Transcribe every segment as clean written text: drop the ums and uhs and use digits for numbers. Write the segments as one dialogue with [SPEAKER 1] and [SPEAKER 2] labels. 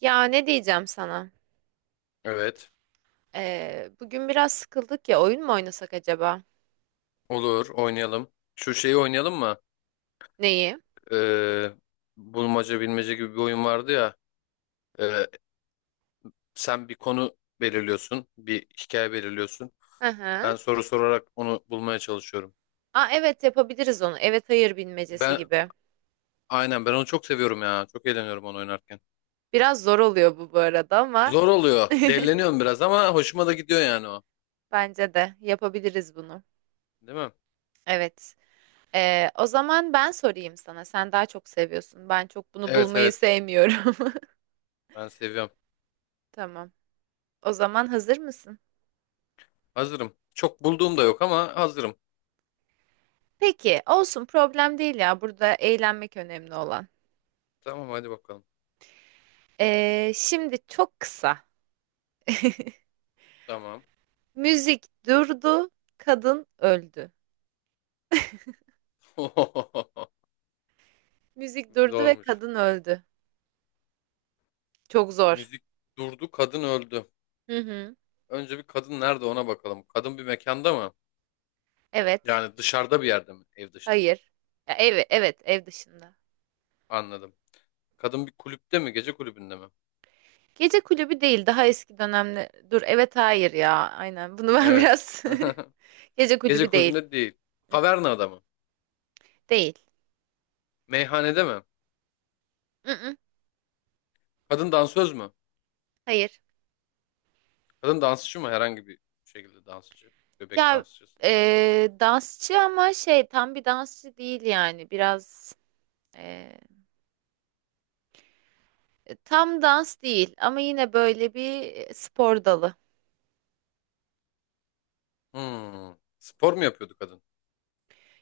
[SPEAKER 1] Ya ne diyeceğim sana?
[SPEAKER 2] Evet.
[SPEAKER 1] Bugün biraz sıkıldık ya, oyun mu oynasak acaba?
[SPEAKER 2] Olur. Oynayalım. Şu şeyi oynayalım mı?
[SPEAKER 1] Neyi?
[SPEAKER 2] Ee, Bulmaca bilmece gibi bir oyun vardı ya. Ee, Sen bir konu belirliyorsun. Bir hikaye belirliyorsun.
[SPEAKER 1] Hı hı.
[SPEAKER 2] Ben soru sorarak onu bulmaya çalışıyorum.
[SPEAKER 1] Aa, evet, yapabiliriz onu. Evet, hayır bilmecesi
[SPEAKER 2] Ben
[SPEAKER 1] gibi.
[SPEAKER 2] aynen ben onu çok seviyorum ya. Çok eğleniyorum onu oynarken.
[SPEAKER 1] Biraz zor oluyor bu arada ama
[SPEAKER 2] Zor oluyor. Delleniyorum biraz ama hoşuma da gidiyor yani o.
[SPEAKER 1] bence de yapabiliriz bunu.
[SPEAKER 2] Değil mi?
[SPEAKER 1] Evet. O zaman ben sorayım sana. Sen daha çok seviyorsun. Ben çok bunu
[SPEAKER 2] Evet,
[SPEAKER 1] bulmayı
[SPEAKER 2] evet.
[SPEAKER 1] sevmiyorum.
[SPEAKER 2] Ben seviyorum.
[SPEAKER 1] Tamam. O zaman hazır mısın?
[SPEAKER 2] Hazırım. Çok bulduğum da yok ama hazırım.
[SPEAKER 1] Peki, olsun, problem değil ya. Burada eğlenmek önemli olan.
[SPEAKER 2] Tamam, hadi bakalım.
[SPEAKER 1] Şimdi çok kısa.
[SPEAKER 2] Tamam.
[SPEAKER 1] Müzik durdu, kadın öldü. Müzik durdu ve
[SPEAKER 2] Zormuş.
[SPEAKER 1] kadın öldü. Çok zor.
[SPEAKER 2] Müzik durdu, kadın öldü.
[SPEAKER 1] Hı hı.
[SPEAKER 2] Önce bir kadın nerede ona bakalım. Kadın bir mekanda mı?
[SPEAKER 1] Evet.
[SPEAKER 2] Yani dışarıda bir yerde mi? Ev dışında.
[SPEAKER 1] Hayır. Ya, ev, evet, ev dışında.
[SPEAKER 2] Anladım. Kadın bir kulüpte mi? Gece kulübünde mi?
[SPEAKER 1] Gece kulübü değil, daha eski dönemde. Dur, evet, hayır ya. Aynen. Bunu ben
[SPEAKER 2] Evet.
[SPEAKER 1] biraz Gece
[SPEAKER 2] Gece
[SPEAKER 1] kulübü değil.
[SPEAKER 2] kulübünde değil.
[SPEAKER 1] Mm-mm.
[SPEAKER 2] Kavernada mı?
[SPEAKER 1] Değil.
[SPEAKER 2] Meyhanede mi?
[SPEAKER 1] Mm-mm.
[SPEAKER 2] Kadın dansöz mü?
[SPEAKER 1] Hayır.
[SPEAKER 2] Kadın dansçı mı? Herhangi bir şekilde dansçı. Bebek
[SPEAKER 1] Ya
[SPEAKER 2] dansçısı değil.
[SPEAKER 1] dansçı ama şey, tam bir dansçı değil yani. Biraz e, tam dans değil ama yine böyle bir spor dalı.
[SPEAKER 2] Hmm. Spor mu yapıyordu kadın?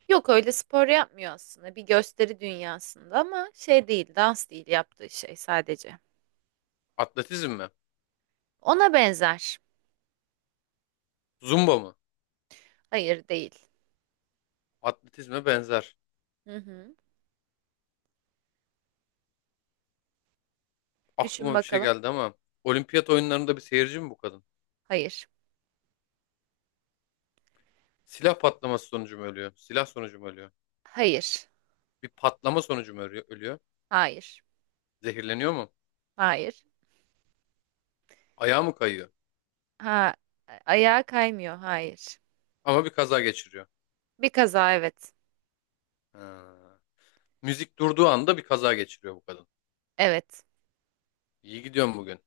[SPEAKER 1] Yok, öyle spor yapmıyor aslında. Bir gösteri dünyasında ama şey değil, dans değil yaptığı şey sadece.
[SPEAKER 2] Atletizm mi?
[SPEAKER 1] Ona benzer.
[SPEAKER 2] Zumba mı?
[SPEAKER 1] Hayır, değil.
[SPEAKER 2] Atletizme benzer.
[SPEAKER 1] Hı hı. Düşün
[SPEAKER 2] Aklıma bir şey
[SPEAKER 1] bakalım.
[SPEAKER 2] geldi ama. Olimpiyat oyunlarında bir seyirci mi bu kadın?
[SPEAKER 1] Hayır.
[SPEAKER 2] Silah patlaması sonucu mu ölüyor? Silah sonucu mu ölüyor?
[SPEAKER 1] Hayır.
[SPEAKER 2] Bir patlama sonucu mu ölüyor? Ölüyor?
[SPEAKER 1] Hayır.
[SPEAKER 2] Zehirleniyor mu?
[SPEAKER 1] Hayır.
[SPEAKER 2] Ayağı mı kayıyor?
[SPEAKER 1] Ha, ayağa kaymıyor. Hayır.
[SPEAKER 2] Ama bir kaza geçiriyor.
[SPEAKER 1] Bir kaza, evet.
[SPEAKER 2] Ha. Müzik durduğu anda bir kaza geçiriyor bu kadın.
[SPEAKER 1] Evet.
[SPEAKER 2] İyi gidiyorum bugün.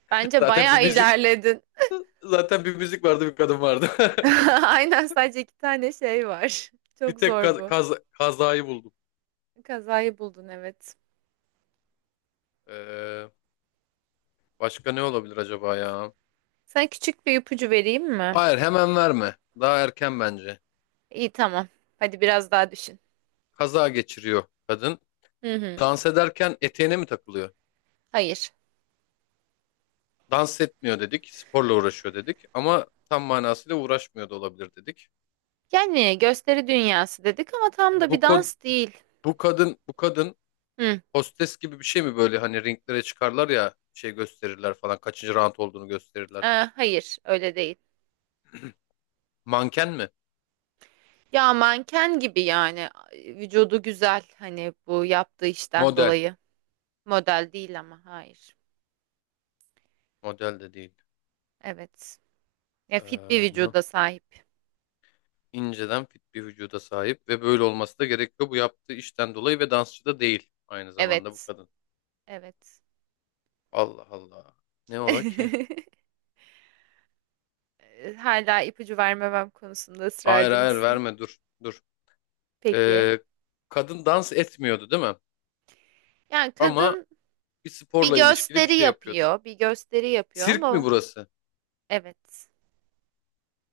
[SPEAKER 1] Bence
[SPEAKER 2] Zaten bir
[SPEAKER 1] bayağı
[SPEAKER 2] müzik
[SPEAKER 1] ilerledin.
[SPEAKER 2] zaten bir müzik vardı, bir kadın vardı.
[SPEAKER 1] Aynen, sadece iki tane şey var.
[SPEAKER 2] Bir
[SPEAKER 1] Çok
[SPEAKER 2] tek
[SPEAKER 1] zor bu.
[SPEAKER 2] kazayı buldum.
[SPEAKER 1] Kazayı buldun, evet.
[SPEAKER 2] Ee, Başka ne olabilir acaba ya?
[SPEAKER 1] Sana küçük bir ipucu vereyim mi?
[SPEAKER 2] Hayır, hemen verme. Daha erken bence.
[SPEAKER 1] İyi, tamam. Hadi biraz daha düşün.
[SPEAKER 2] Kaza geçiriyor kadın.
[SPEAKER 1] Hı hı.
[SPEAKER 2] Dans ederken eteğine mi takılıyor?
[SPEAKER 1] Hayır.
[SPEAKER 2] Dans etmiyor dedik, sporla uğraşıyor dedik ama tam manasıyla uğraşmıyor da olabilir dedik.
[SPEAKER 1] Yani gösteri dünyası dedik ama tam da bir
[SPEAKER 2] Bu kod,
[SPEAKER 1] dans değil.
[SPEAKER 2] bu kadın,
[SPEAKER 1] Hı,
[SPEAKER 2] hostes gibi bir şey mi, böyle hani ringlere çıkarlar ya şey gösterirler falan, kaçıncı round olduğunu gösterirler.
[SPEAKER 1] e, hayır, öyle değil.
[SPEAKER 2] Manken mi?
[SPEAKER 1] Ya manken gibi yani, vücudu güzel hani bu yaptığı işten
[SPEAKER 2] Model.
[SPEAKER 1] dolayı. Model değil ama, hayır.
[SPEAKER 2] Model de değil.
[SPEAKER 1] Evet. Ya,
[SPEAKER 2] Ee,
[SPEAKER 1] fit bir
[SPEAKER 2] Ne o?
[SPEAKER 1] vücuda sahip.
[SPEAKER 2] İnceden fit bir vücuda sahip ve böyle olması da gerekiyor bu yaptığı işten dolayı ve dansçı da değil aynı zamanda bu
[SPEAKER 1] Evet.
[SPEAKER 2] kadın.
[SPEAKER 1] Evet.
[SPEAKER 2] Allah Allah. Ne ola ki?
[SPEAKER 1] Hala ipucu vermemem konusunda
[SPEAKER 2] Hayır,
[SPEAKER 1] ısrarcı
[SPEAKER 2] hayır,
[SPEAKER 1] mısın?
[SPEAKER 2] verme, dur.
[SPEAKER 1] Peki.
[SPEAKER 2] Ee, Kadın dans etmiyordu değil mi?
[SPEAKER 1] Yani
[SPEAKER 2] Ama
[SPEAKER 1] kadın
[SPEAKER 2] bir
[SPEAKER 1] bir
[SPEAKER 2] sporla ilişkili bir
[SPEAKER 1] gösteri
[SPEAKER 2] şey yapıyordu.
[SPEAKER 1] yapıyor, bir gösteri yapıyor
[SPEAKER 2] Sirk mi
[SPEAKER 1] ama
[SPEAKER 2] burası?
[SPEAKER 1] evet.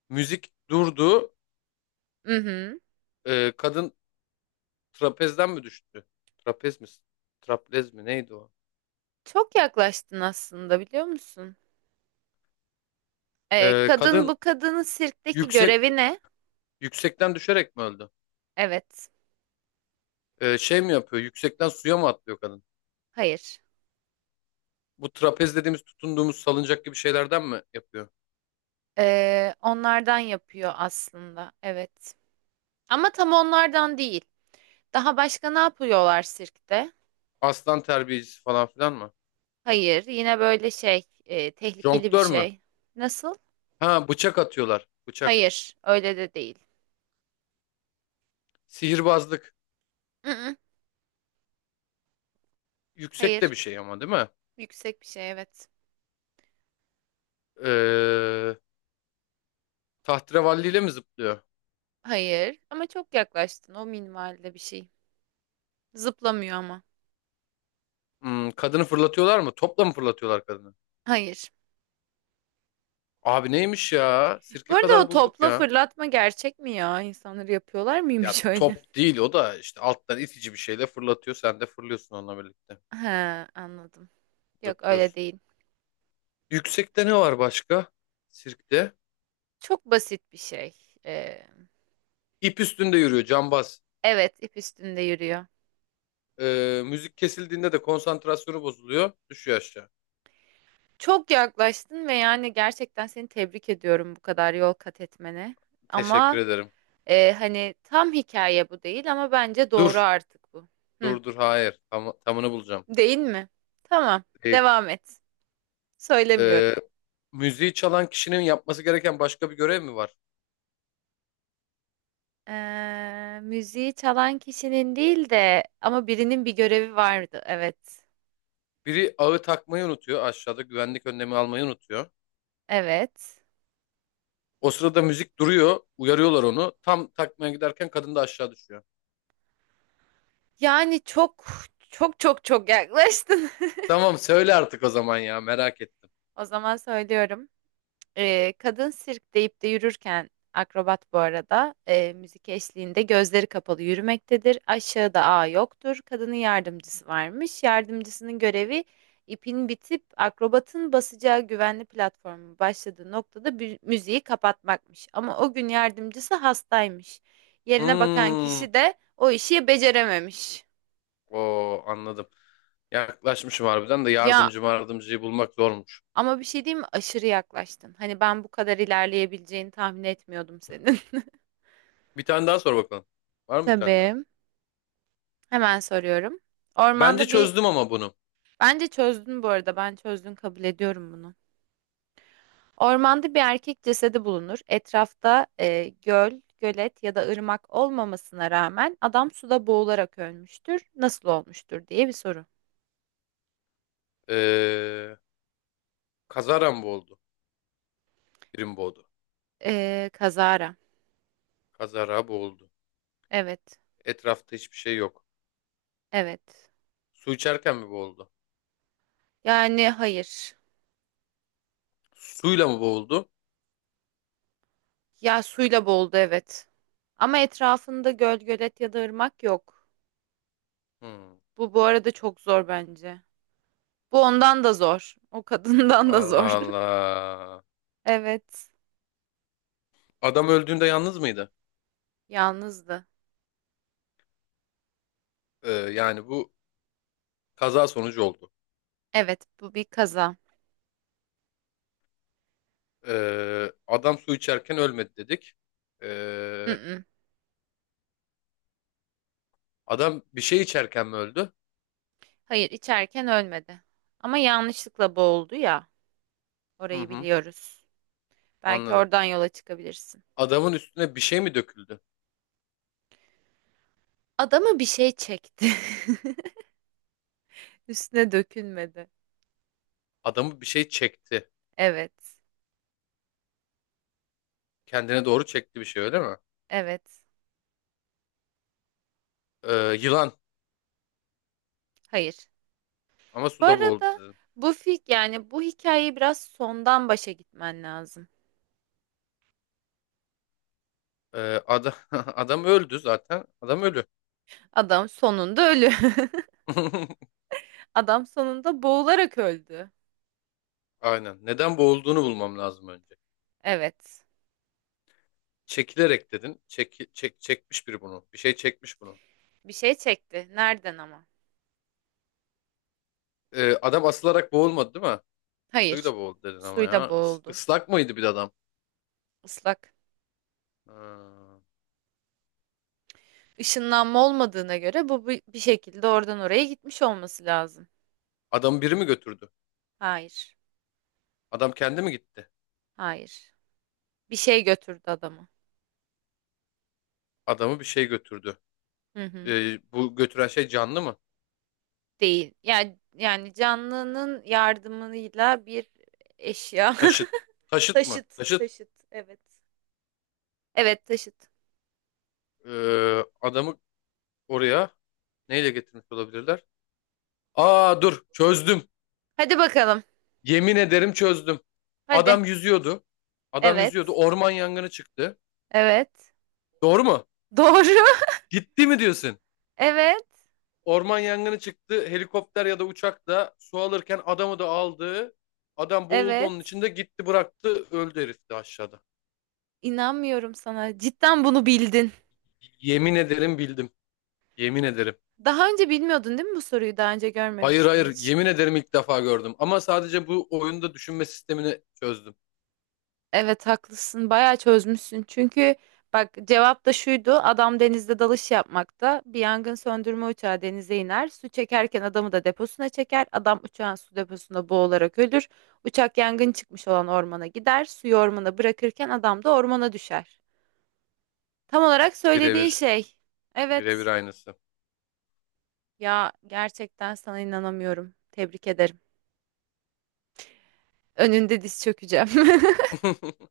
[SPEAKER 2] Müzik durdu.
[SPEAKER 1] Mhm.
[SPEAKER 2] Kadın trapezden mi düştü? Trapez mi? Traplez mi? Neydi o?
[SPEAKER 1] Çok yaklaştın aslında, biliyor musun?
[SPEAKER 2] Ee,
[SPEAKER 1] Kadın,
[SPEAKER 2] kadın
[SPEAKER 1] bu kadının sirkteki
[SPEAKER 2] yüksek
[SPEAKER 1] görevi ne?
[SPEAKER 2] yüksekten düşerek mi öldü?
[SPEAKER 1] Evet.
[SPEAKER 2] Şey mi yapıyor? Yüksekten suya mı atlıyor kadın?
[SPEAKER 1] Hayır.
[SPEAKER 2] Bu trapez dediğimiz tutunduğumuz salıncak gibi şeylerden mi yapıyor?
[SPEAKER 1] Onlardan yapıyor aslında. Evet. Ama tam onlardan değil. Daha başka ne yapıyorlar sirkte?
[SPEAKER 2] Aslan terbiyecisi falan filan mı?
[SPEAKER 1] Hayır. Yine böyle şey, tehlikeli bir
[SPEAKER 2] Jonglör mü?
[SPEAKER 1] şey. Nasıl?
[SPEAKER 2] Ha, bıçak atıyorlar. Bıçak.
[SPEAKER 1] Hayır. Öyle de değil.
[SPEAKER 2] Sihirbazlık.
[SPEAKER 1] Mm-mm,
[SPEAKER 2] Yüksek de
[SPEAKER 1] hayır.
[SPEAKER 2] bir şey ama değil mi?
[SPEAKER 1] Yüksek bir şey, evet.
[SPEAKER 2] Ee, Tahterevalliyle mi zıplıyor?
[SPEAKER 1] Hayır. Ama çok yaklaştın. O minvalde bir şey. Zıplamıyor ama.
[SPEAKER 2] Hmm, kadını fırlatıyorlar mı? Topla mı fırlatıyorlar kadını?
[SPEAKER 1] Hayır.
[SPEAKER 2] Abi neymiş ya?
[SPEAKER 1] Bu
[SPEAKER 2] Sirke
[SPEAKER 1] arada, o
[SPEAKER 2] kadar bulduk
[SPEAKER 1] topla
[SPEAKER 2] ya.
[SPEAKER 1] fırlatma gerçek mi ya? İnsanları yapıyorlar
[SPEAKER 2] Ya
[SPEAKER 1] mıymış öyle?
[SPEAKER 2] top değil o da işte alttan itici bir şeyle fırlatıyor. Sen de fırlıyorsun onunla birlikte.
[SPEAKER 1] He, anladım. Yok, öyle
[SPEAKER 2] Zıplıyorsun.
[SPEAKER 1] değil.
[SPEAKER 2] Yüksekte ne var başka? Sirkte.
[SPEAKER 1] Çok basit bir şey. Ee,
[SPEAKER 2] İp üstünde yürüyor cambaz.
[SPEAKER 1] evet, ip üstünde yürüyor.
[SPEAKER 2] Müzik kesildiğinde de konsantrasyonu bozuluyor. Düşüyor aşağı.
[SPEAKER 1] Çok yaklaştın ve yani gerçekten seni tebrik ediyorum bu kadar yol kat etmene.
[SPEAKER 2] Teşekkür
[SPEAKER 1] Ama
[SPEAKER 2] ederim.
[SPEAKER 1] hani tam hikaye bu değil ama bence doğru
[SPEAKER 2] Dur.
[SPEAKER 1] artık bu. Hı,
[SPEAKER 2] Dur dur, hayır. Tamını bulacağım.
[SPEAKER 1] değil mi? Tamam,
[SPEAKER 2] Değil.
[SPEAKER 1] devam et. Söylemiyorum.
[SPEAKER 2] Ee, Müziği çalan kişinin yapması gereken başka bir görev mi var?
[SPEAKER 1] Müziği çalan kişinin değil de ama birinin bir görevi vardı. Evet.
[SPEAKER 2] Biri ağı takmayı unutuyor, aşağıda güvenlik önlemi almayı unutuyor.
[SPEAKER 1] Evet.
[SPEAKER 2] O sırada müzik duruyor, uyarıyorlar onu. Tam takmaya giderken kadın da aşağı düşüyor.
[SPEAKER 1] Yani çok yaklaştın.
[SPEAKER 2] Tamam söyle artık o zaman ya, merak ettim.
[SPEAKER 1] O zaman söylüyorum. Kadın sirk deyip de yürürken akrobat bu arada, müzik eşliğinde gözleri kapalı yürümektedir. Aşağıda ağ yoktur. Kadının yardımcısı varmış. Yardımcısının görevi, ipin bitip akrobatın basacağı güvenli platformun başladığı noktada müziği kapatmakmış. Ama o gün yardımcısı hastaymış. Yerine bakan
[SPEAKER 2] Hmm.
[SPEAKER 1] kişi de o işi becerememiş.
[SPEAKER 2] Oo, anladım. Yaklaşmışım harbiden de
[SPEAKER 1] Ya
[SPEAKER 2] yardımcıyı bulmak zormuş.
[SPEAKER 1] ama bir şey diyeyim mi? Aşırı yaklaştın. Hani ben bu kadar ilerleyebileceğini tahmin etmiyordum senin.
[SPEAKER 2] Bir tane daha sor bakalım. Var mı bir tane daha?
[SPEAKER 1] Tabii. Hemen soruyorum.
[SPEAKER 2] Bence
[SPEAKER 1] Ormanda bir...
[SPEAKER 2] çözdüm ama bunu.
[SPEAKER 1] Bence çözdün bu arada. Ben çözdün kabul ediyorum bunu. Ormanda bir erkek cesedi bulunur. Etrafta göl, gölet ya da ırmak olmamasına rağmen adam suda boğularak ölmüştür. Nasıl olmuştur diye bir soru.
[SPEAKER 2] Ee, Kazara mı boğuldu? Biri mi boğdu?
[SPEAKER 1] E, kazara.
[SPEAKER 2] Kazara boğuldu.
[SPEAKER 1] Evet.
[SPEAKER 2] Etrafta hiçbir şey yok.
[SPEAKER 1] Evet.
[SPEAKER 2] Su içerken mi boğuldu?
[SPEAKER 1] Yani hayır.
[SPEAKER 2] Suyla mı boğuldu?
[SPEAKER 1] Ya, suyla boğuldu, evet. Ama etrafında göl, gölet ya da ırmak yok.
[SPEAKER 2] Hmm.
[SPEAKER 1] Bu arada çok zor bence. Bu ondan da zor. O kadından da
[SPEAKER 2] Allah
[SPEAKER 1] zor.
[SPEAKER 2] Allah.
[SPEAKER 1] Evet,
[SPEAKER 2] Adam öldüğünde yalnız mıydı?
[SPEAKER 1] yalnızdı.
[SPEAKER 2] Yani bu kaza sonucu oldu.
[SPEAKER 1] Evet, bu bir kaza.
[SPEAKER 2] Adam su içerken ölmedi dedik. Ee,
[SPEAKER 1] Mm-mm.
[SPEAKER 2] Adam bir şey içerken mi öldü?
[SPEAKER 1] Hayır, içerken ölmedi. Ama yanlışlıkla boğuldu ya.
[SPEAKER 2] Hı
[SPEAKER 1] Orayı
[SPEAKER 2] hı,
[SPEAKER 1] biliyoruz. Belki
[SPEAKER 2] anladım.
[SPEAKER 1] oradan yola çıkabilirsin.
[SPEAKER 2] Adamın üstüne bir şey mi döküldü?
[SPEAKER 1] Adamı bir şey çekti. Üstüne dökülmedi.
[SPEAKER 2] Adamı bir şey çekti.
[SPEAKER 1] Evet,
[SPEAKER 2] Kendine doğru çekti bir şey öyle mi?
[SPEAKER 1] evet.
[SPEAKER 2] Ee, Yılan
[SPEAKER 1] Hayır.
[SPEAKER 2] ama
[SPEAKER 1] Bu
[SPEAKER 2] suda boğuldu
[SPEAKER 1] arada,
[SPEAKER 2] dedim.
[SPEAKER 1] bu fik yani bu hikayeyi biraz sondan başa gitmen lazım.
[SPEAKER 2] Ee, Adam öldü zaten. Adam ölü.
[SPEAKER 1] Adam sonunda ölü. Adam sonunda boğularak öldü.
[SPEAKER 2] Aynen. Neden boğulduğunu bulmam lazım önce.
[SPEAKER 1] Evet.
[SPEAKER 2] Çekilerek dedin. Çekmiş biri bunu. Bir şey çekmiş bunu.
[SPEAKER 1] Bir şey çekti. Nereden ama?
[SPEAKER 2] Adam asılarak boğulmadı değil mi?
[SPEAKER 1] Hayır.
[SPEAKER 2] Suyla boğuldu dedin ama ya.
[SPEAKER 1] Suyla boğuldu.
[SPEAKER 2] Islak mıydı bir de adam?
[SPEAKER 1] Islak.
[SPEAKER 2] Ha.
[SPEAKER 1] Işınlanma olmadığına göre bu bir şekilde oradan oraya gitmiş olması lazım.
[SPEAKER 2] Adamı biri mi götürdü?
[SPEAKER 1] Hayır.
[SPEAKER 2] Adam kendi mi gitti?
[SPEAKER 1] Hayır. Bir şey götürdü adamı.
[SPEAKER 2] Adamı bir şey götürdü.
[SPEAKER 1] Hı hı.
[SPEAKER 2] Bu götüren şey canlı mı?
[SPEAKER 1] Değil. Yani canlının yardımıyla bir eşya.
[SPEAKER 2] Taşıt. Taşıt mı?
[SPEAKER 1] Taşıt,
[SPEAKER 2] Taşıt.
[SPEAKER 1] taşıt, evet. Evet, taşıt.
[SPEAKER 2] Adamı oraya neyle getirmiş olabilirler? Aa dur, çözdüm.
[SPEAKER 1] Hadi bakalım.
[SPEAKER 2] Yemin ederim çözdüm.
[SPEAKER 1] Hadi.
[SPEAKER 2] Adam yüzüyordu. Adam yüzüyordu.
[SPEAKER 1] Evet.
[SPEAKER 2] Orman yangını çıktı.
[SPEAKER 1] Evet.
[SPEAKER 2] Doğru mu?
[SPEAKER 1] Doğru.
[SPEAKER 2] Gitti mi diyorsun?
[SPEAKER 1] Evet.
[SPEAKER 2] Orman yangını çıktı. Helikopter ya da uçak da su alırken adamı da aldı. Adam boğuldu, onun
[SPEAKER 1] Evet.
[SPEAKER 2] içinde gitti bıraktı. Öldü herif de aşağıda.
[SPEAKER 1] İnanmıyorum sana. Cidden bunu bildin.
[SPEAKER 2] Yemin ederim bildim. Yemin ederim.
[SPEAKER 1] Daha önce bilmiyordun değil mi bu soruyu? Daha önce
[SPEAKER 2] Hayır,
[SPEAKER 1] görmemiştin
[SPEAKER 2] hayır,
[SPEAKER 1] hiç.
[SPEAKER 2] yemin ederim ilk defa gördüm. Ama sadece bu oyunda düşünme sistemini çözdüm.
[SPEAKER 1] Evet, haklısın. Bayağı çözmüşsün. Çünkü bak, cevap da şuydu. Adam denizde dalış yapmakta. Bir yangın söndürme uçağı denize iner. Su çekerken adamı da deposuna çeker. Adam uçağın su deposunda boğularak ölür. Uçak yangın çıkmış olan ormana gider. Suyu ormana bırakırken adam da ormana düşer. Tam olarak söylediğin
[SPEAKER 2] Birebir.
[SPEAKER 1] şey.
[SPEAKER 2] Birebir
[SPEAKER 1] Evet.
[SPEAKER 2] aynısı.
[SPEAKER 1] Ya gerçekten sana inanamıyorum. Tebrik ederim. Önünde diz çökeceğim.